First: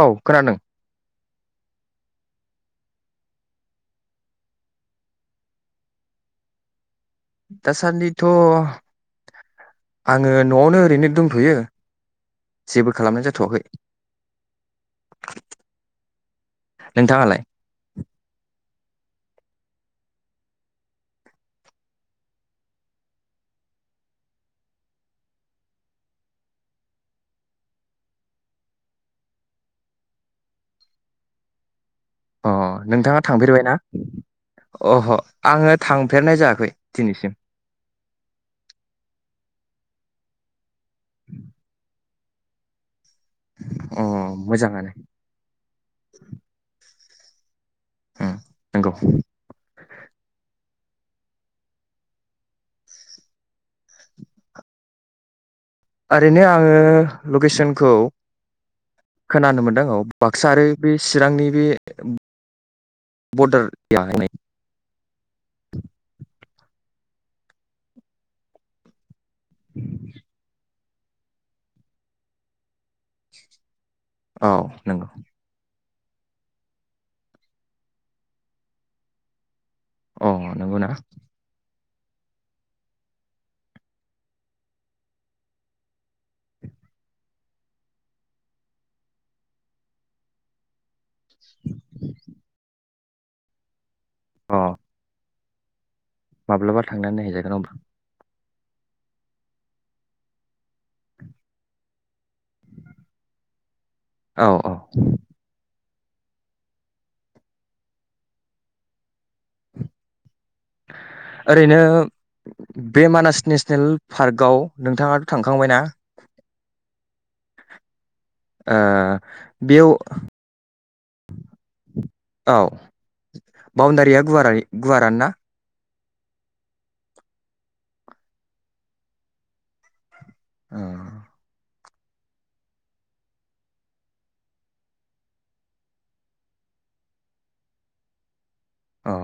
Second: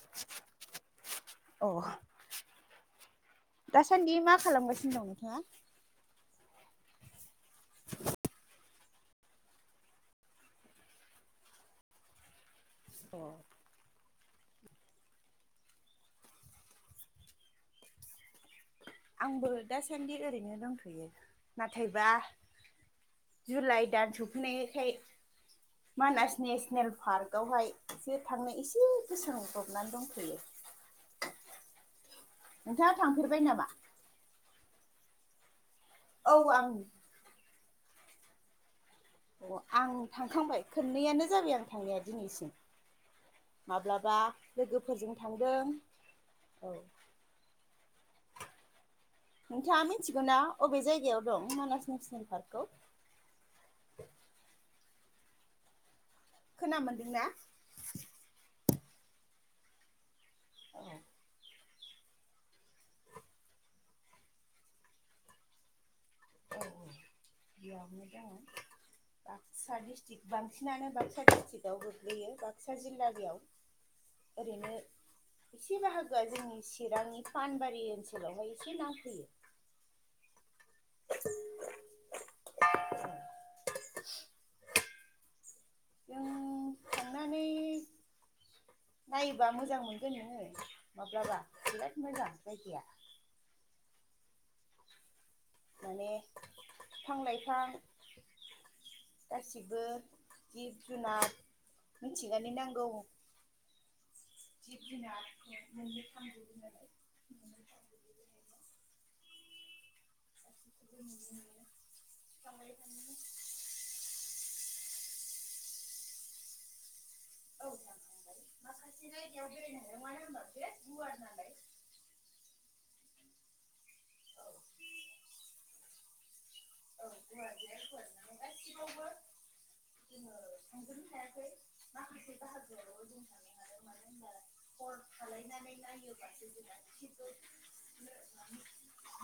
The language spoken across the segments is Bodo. औ खोनादों। दा सान्दि मा खालामगासिनो दं नोंथाङा? दासान्दिथ' आङो न'आवनो ओरैनो दंथ'यो। जेबो अ खालामनाय जाथ'वाखै। नोंथाङाआलाय? आंबो दासान्दि ओरैनो दंथ'यो नाथायबा जुलाइ दान सफैनायखाय मानास नेसनेल पार्क आवहाय एसे थांनो एसे गोसांब्रबनानै दंथ'यो। अ नोंथाङा थांफेरबाय नामा? थांफेरबायना? अह' आङो औ थांफेरनाय आं जायाखै दिनैसिम। अह आं थांखांबाय खननैयानो जाबाय आं थांनाया दिनैसिम। अ माब्लाबा मोजाङानो लोगोफोरजों थांदों औ। उम नंगौ। नोंथाङा मिथिगौ ना अबे जायगायाव दं मानास नेसनेल पार्कखौ? ओरैनो खोना आङो मोनदोंना? लकेसनखौ खोनानो मोनदों औ। बाक्सा आरो औ बे चिरांनि बे [unintelligible] औ औ बेयावनो दङ बाक्सा दिस्ट्रिक्ट बांसिनानो बाक्सा डिस्ट्रिक्टआव गोग्लैयो बाक्सा जिल्लायाव। औ ओरैनो नंगौ एसे बाहागो आ जोंनि चिरांनि फानबारि ओनसोलावहाय एसे नांफैयो। अ नंगौना? [inaudible] जों थांनानै नायोबा मोजां मोनगोन नोङो। माब्लाबा बिराद मोजां जायगाया। अ। माने माब्लाबा थांनानै बिफां नायहैजागोन लाइफां अब्ला। गासिबो जिब जुनार मिथिंगानि नांगौ औ औ। जिब [unintelligible] गासिखौबो नुनो मोनो ओरैनो बिफां बे लाइफांनि मानास नेसनेल पार्कआव नोंथाङाथ' थांखांबायना? औ दानखांबाय ओ माखासे जायगायाव बेरायनो बेयाव हादों मानो होनबा बिराद गुवार नालाय औ। बाउन्दारिया औ गुवारारि गुवारानो ना? औ गुवार बिराद गुवार गासिबावबो जोङो ओ। थांजोबनो हायाखै माखासे बाहागोआवल' जों थांदोंनालाय मानो होनबा हर थालायनानै नायोब्लासो जों गासिबो नुनो मोनो। अ।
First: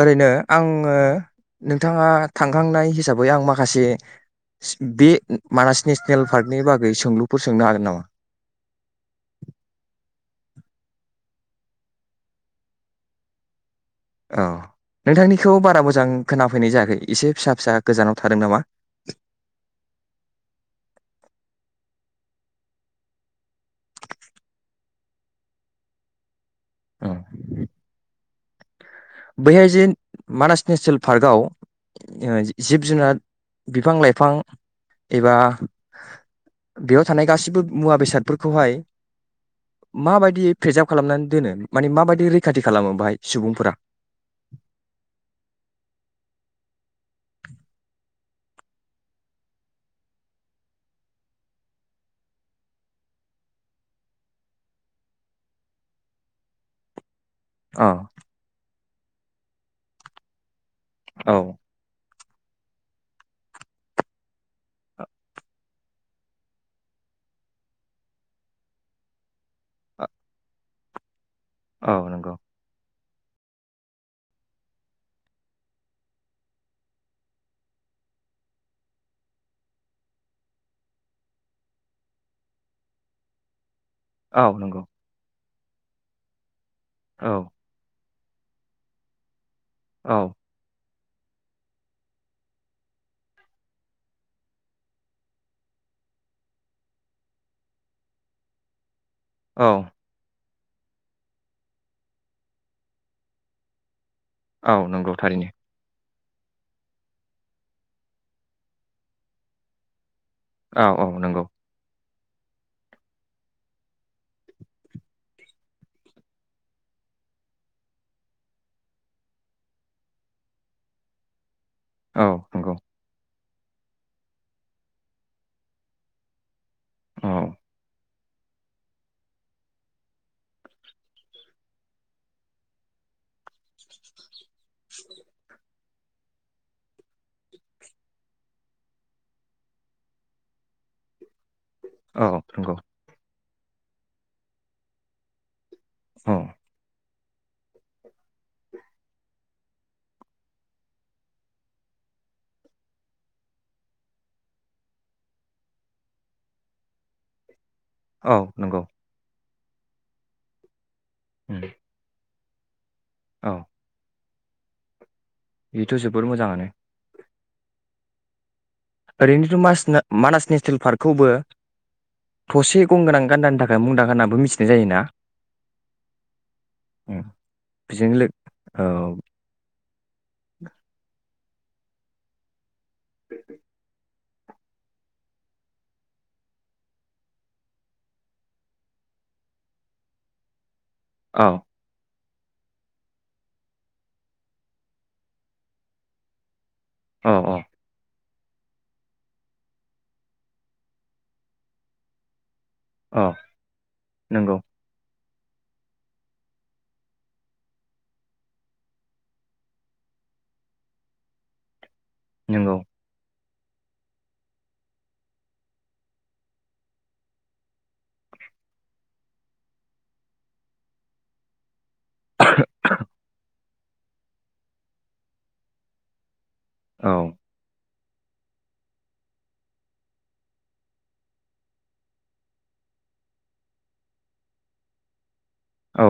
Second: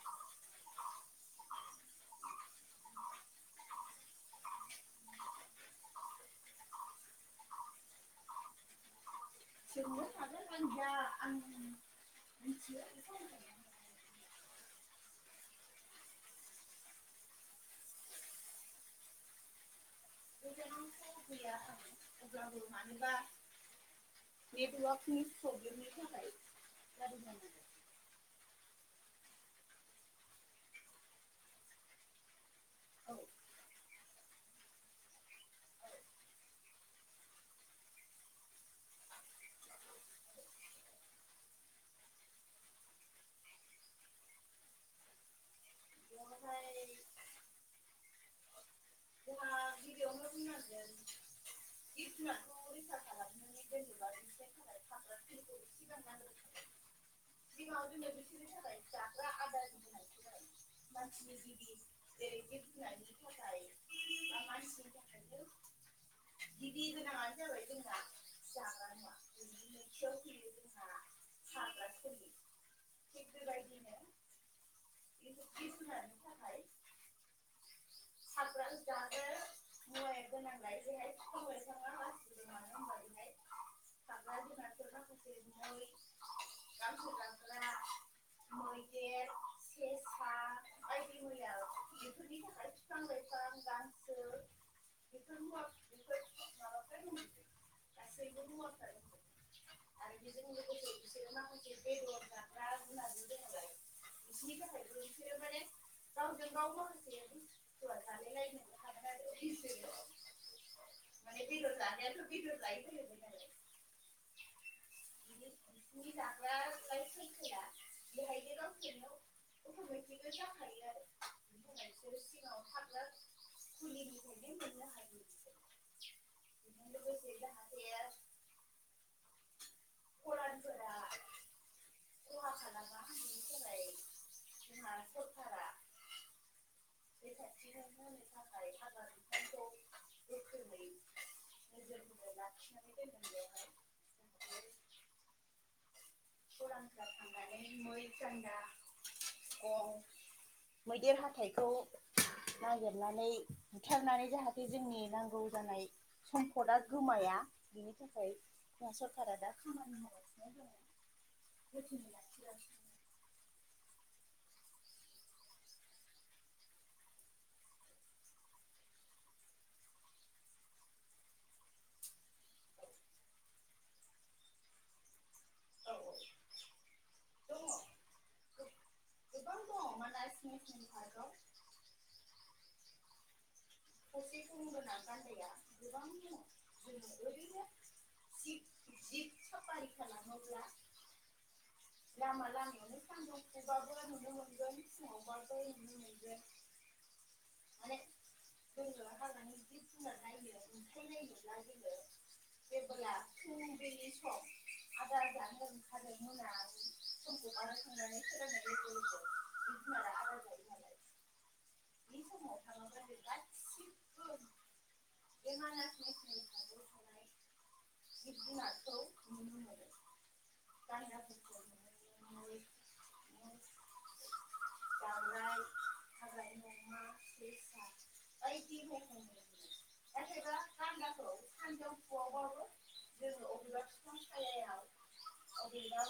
ओरैनो आङो नोंथाङा थांखांनाय हिसाबै आं माखासे बे मानास नेसनेल पार्कनि बागै सोंलुफोर सोंनो हागोन नामा? [inaudible] औ नोंथांनिखौ बारा मोजां खोनाफैनाय जायाखै एसे फिसा फिसा गोजानाव थादों नामा? गोजानावथ' गैया आं अब्लाबो मानोबा नेटवारकनि प्रब्लेमनि थाखाय ओं जादों जानांगौ। बैहाय जे मानास नेसनेल पार्कआव जे जिब औ जुनार बिफां लाइ फां एबा बेयाव थानाय गासिबो मुवा बेसादफोरखौहाय माबायदि प्रेेजार्भ खालामनानै दोनो माने माबायदि रैखाथि खालामो बाहाय सुबुंफोरा? [inaudible] दानोहाय जोंहा गिबियावनो बुंनांगोन जिब-जुनारखौ रैखा खालामनानै दोन्नोबा जेनेबा सांग्रांथि दिन्थिलांनांगोन। अ सिगाङाव दिनै बिसिनि थाखाय जाग्रा आदारनि गोनांथि जायो औ मानसिनि गिबि जेरै जिब-जुनारनि थाखाय बा मानसिनि थाखायबो गिबि गोनाङानो जाबाय जोंहा जाग्रा मुवा बिनि नैथियाव फैयो जोंहा थाग्रा औ खुलि नंगौ [unintelligible] सामब्राम जानो मुवा गोनां जायोलाय जेरै बिफां लाइफां औ नंगौ। गांसो औ। जाग्रा मैदेर। औ। सेसा बायदि मैया बेफोरनि थाखाय। बिफां लाइफां गासै बेफोर गासैबो मुवाफ्रानो। औ। सिहोर माखासे बेदर जाग्रा जुनादनि औ नंगौ थारैनो। गांवजों गाव माखासे। [unintelligible] औ औ नंगौ। माने बेदर [inaudible] बिसोर औ सिगाङाव नंगौ। [inaudible] औ। लोगोसे जाहाथे [inaudible] [inaudible] जोंहा सरकारा [unintelligible] औ नंगौ। लाखिनानै दोनदों बेवहाय जाहाथे औ मैदेर हाथाइखौ नागिरनानै बुथारनानै जाहाथे जोंनि नांगौ जानाय सम्फदा गोमाया। बिनि थाखाय औ नंगौ सरकारा दा ख [inaudible] उम [inaudible] ज [inaudible] औ बेथ जोबोर मोजांङानो ओरैनोथ मानास नेसनेल पार्कखौबो थसे गंगोनां गान्दानि थाखाय मुंदांखा होनानै मिथिनाय जायोना उम बेजोंनो लोगो औ [inaudible] दङ जोथोन लागासिनो दङ गोबां दङ मानास नेसनेल पार्कआव [inaudible] औ लामा लामायावनो सानजौफुबाबो नुनो मोनगोन फुंङावबाबो नुनो मोनगोन औ औ [inaudible] औ फुंबिलि सम नंगौ [unintelligible] नंगौ [unintelligible] मै [unintelligible] दावराइ हाग्रानि अमा औ सेसा [unintelligible] औ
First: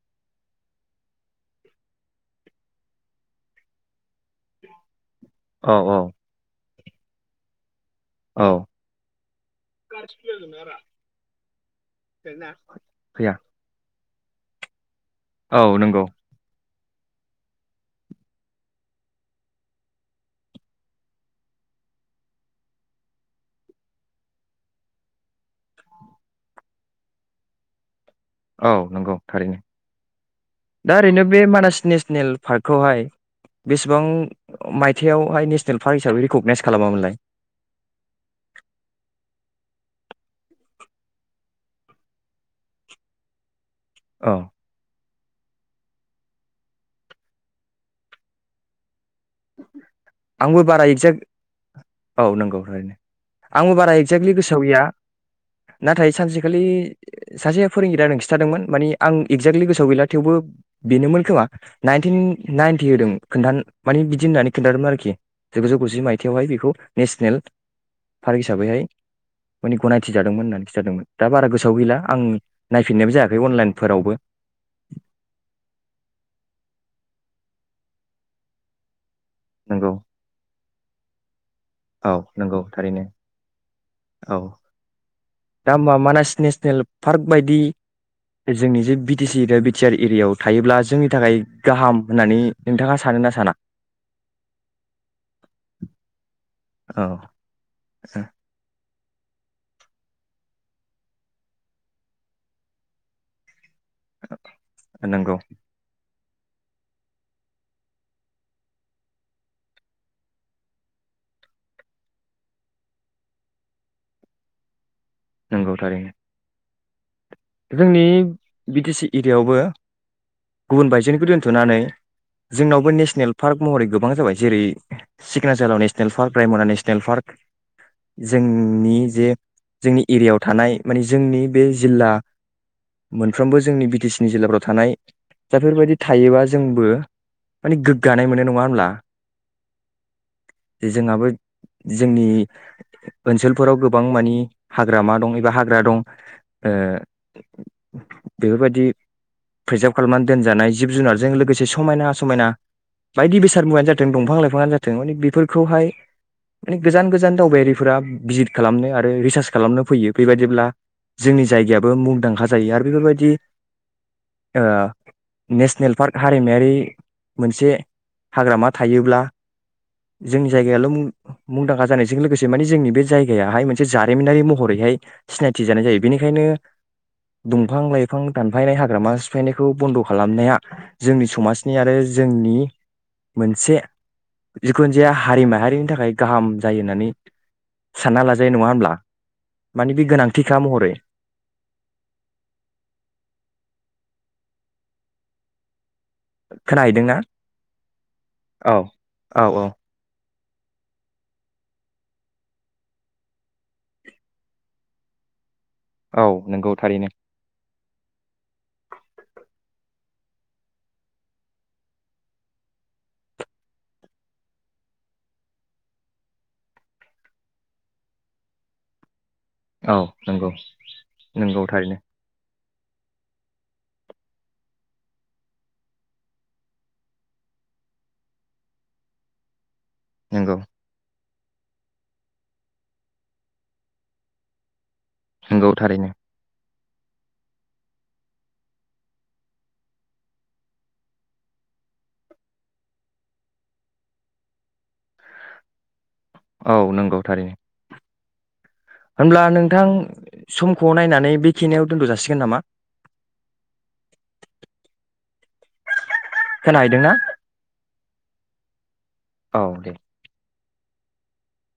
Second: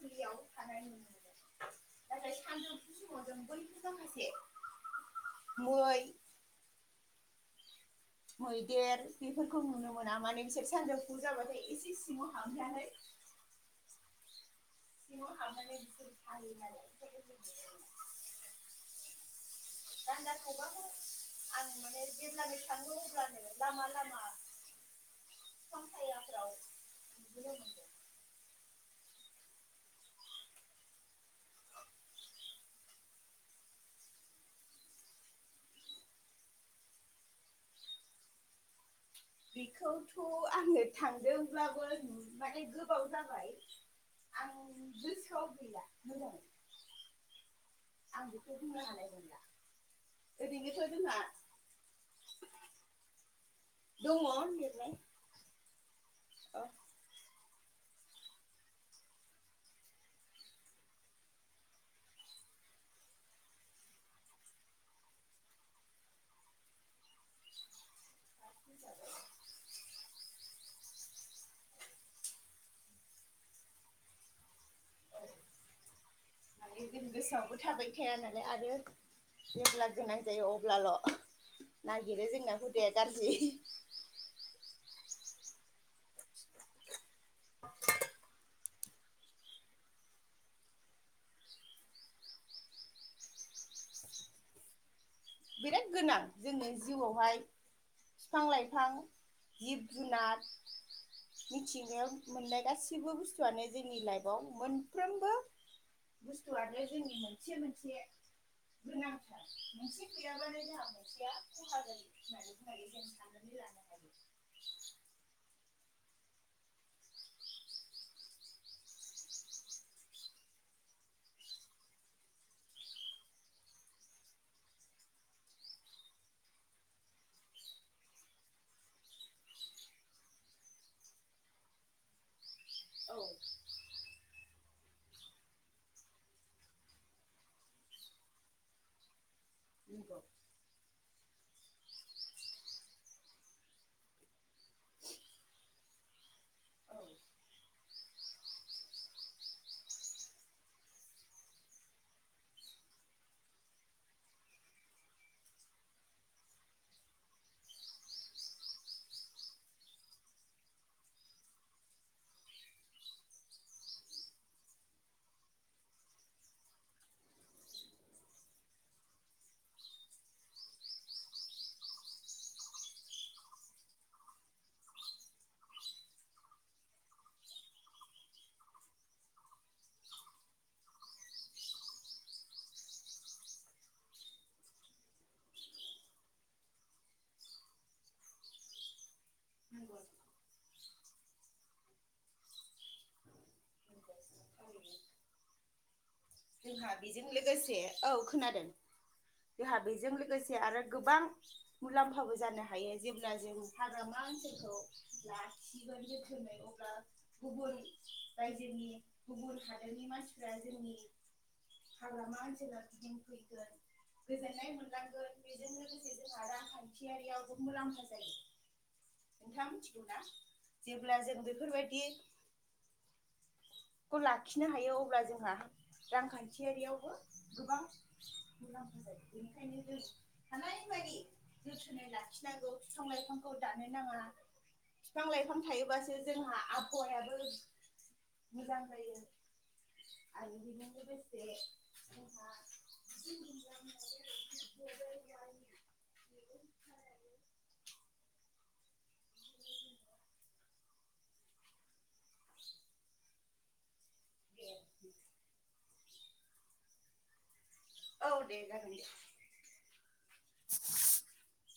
फयाव थानाय नाथाय सानजौफु समाव जों बयबो माखासे औ मै औ औ मैदेर बेफोरखौ नुनो मोना माने बिसोर सानजोबफु जाबाथाय एसे सिङाव हाबनानै फैया औ नंगौ [unintelligible] [unintelligible] दान्दाखौबो आं माने जेब्लानो थांङो अब्लानो लामा लामा बिफां सायहाफ्राव नुनो मोनोन औ नंगौ थारैनो दा ओरैनो बे मानास नेसनेल पार्कखौहाय बेसेबां मायथायाइयावहाय नेसनेल पार्क हिसाबै रिकगनाइस खालामामोनलाय? बेखौथ आंङो थांदोंब्लाबो माने गोबाव जाबाय औ आं ज गोसोआव गैला मोजां आं बेखौ बुंनो हानाय नंला आंबो बारा एक्जेक्ट ओरैनोथ' औ नंगौ ओरैनो आंबो बारा एगजेक्लि जोंहा दङ गोसोआव गैया लिरनाय नाथाय सानसेखालि ओ सासे फोरोंगिरियां खिन्थादोंमोन मानि आं एक्जेक्टलि गोसोआव गैला थेवबो बेनोमोन खोमा नाइनटिन नाइनटि होदों खोन्थान माने बिदि होननानै खिन्थादोंमोन आरोखि जिगुजौ गुजि माइथाइावहाय बेखौ नेसनेल पार्क हिसाबैहाय मे गनायथि जादोंमोन होननानै जादोंमोन दा बारा गोसोआव गैला आं नायफिननायबो जायाखै अनलाइनफोरावबो माने जों गोसोआवबो थाबाय थाया नालाय आरो जेब्ला नंगौ गोनां जायो अब्लाल' औ नागिरो जोंना नंगौ हुदाया थारैनो गाज्रि औ दा मा मानास नेसनेल पार्क बायदि जोंनि जे B T C area B T R एरियायाव थायोब्ला जोंनि थाखाय गाहाम होननानै नोंथाङा सान ना साना? बिराद गोनां जोंनो औ जिउआवहाय फिफां-लाइफां जिब जुनार मिथिंगायावमोननाय गासिबो बुस्थुआनो जोंनि लाइफआव मोनफ्रोमबो नंगौ बुस्थुआनो जोंनि मोनसे मोनसे गोनांथार। [inaudible] औ थारैनो जोंनि बि टि सि एरियायावबो गुबुन बायजोनिखौ दोनथ'नानै जोंनावबो नेसनेल पार्क महरै गोबां जाबाय जेरै- सिखना जोहोलाव national park, Raimona national park जोंनि जे जोंनि एरियायाव थानाय माने जोंनि बे जिल्ला औ मोनफ्रोमबो जोंनि बि टि सि नि जिल्लाफ्राव थानाय बेफोरबायदि थायोबा जोंबो माने गोगगानाय मोनो नङा होनब्ला? [inaudible] जोंहाबो जोंनि ओनसोलफोराव गोबां मानि हाग्रामा दं एबा हाग्रा दं ओ बेफोरबायदि प्रिजार्भ खालामनानै दोनजानाय जिब- जुनारजों लोगोसे समायना समायना बायदि बेसाद मुवानो जाथों दंफां लाइफाङानो जाथों मान बेफोरखौहाय माने गोजान गोजान दावबायारिफोरा भिजित खालामनो आरो रिसार्च खालामनो फैयो बेबायदिब्ला जोंनि जायगाया बो मुंदांखा जायो आरो बेफोरबायदि ओ नेसनेल पार्क हारिमायारि मोनसे हाग्रामा थायोब्ला जोंनि जायगायाल' मुंदांखा जानायजों लोगोसे माने जोंनि बे जायगायाहाय मोनसे जारिमिनारि महरैहाय सिनायथि जानाय जायो बेनिखायनो दंफां लाइफां दानफायनाय हाग्रामा सिफायनायखौ बन्द खालामनाया जोंनि समाजनि आरो जोंनि मोनसे जिखुनु जाया हारि माहारिनि थाखाय गाहाम जायो होननानै सानना लाजायो नङा होमब्ला? मानि नंगौ नंगौ बे गोनांथिखा महरै [inaudible] जोंहा खोनाहैदोंना बेजों लोगोसे औ खोनादों औ औ औ जोंहा बेजों लोगोसे से आरो गोबां मुलाम्फाबो जानो हायो जेब्ला जों हाग्रामा ओनसोलखौ [inaudible] औ नंगौ अब्ला थारैनो गुबुन बायजोनि गुबुन हादोरनि मानसिफ्रा जोंनि हाग्रामा ओनसोलाव गिदिं फैगोन गोजोननाय मोनलांगोन बेजों लोगोसे जोंहा रांखान्थियारियावबो मुलाम्फा जायो। नोंथां औ मिथिगौ ना नंगौ जेब्ला जों नंगौ थारैनो बेफोरबायदि खौ लाखिनो हायो अब्ला जोंहा रांखान्थियारियावबो गोबां मुलामफा जायो बेनिखायनो जों नंगौ हानायमानि जोथोनै लाखिनांगौ फिफां-लाइफांखौ दानो नाङा। फिफां-लाइफां नंगौ थारैनो थायोबासो जोंहा आब हौवायाबो मोजां [inaudible] जायो आरो बेजों लोगोसे जोंहा [inaudible] औ नंगौ थारैनो होनब्ला नोंथां समखौ नायनानै बेखिनियाव दोनथ जासिगोन नामा? [inaudible] खोनाहैदोंना? औ दे जागोन दे औ दे [inaudible]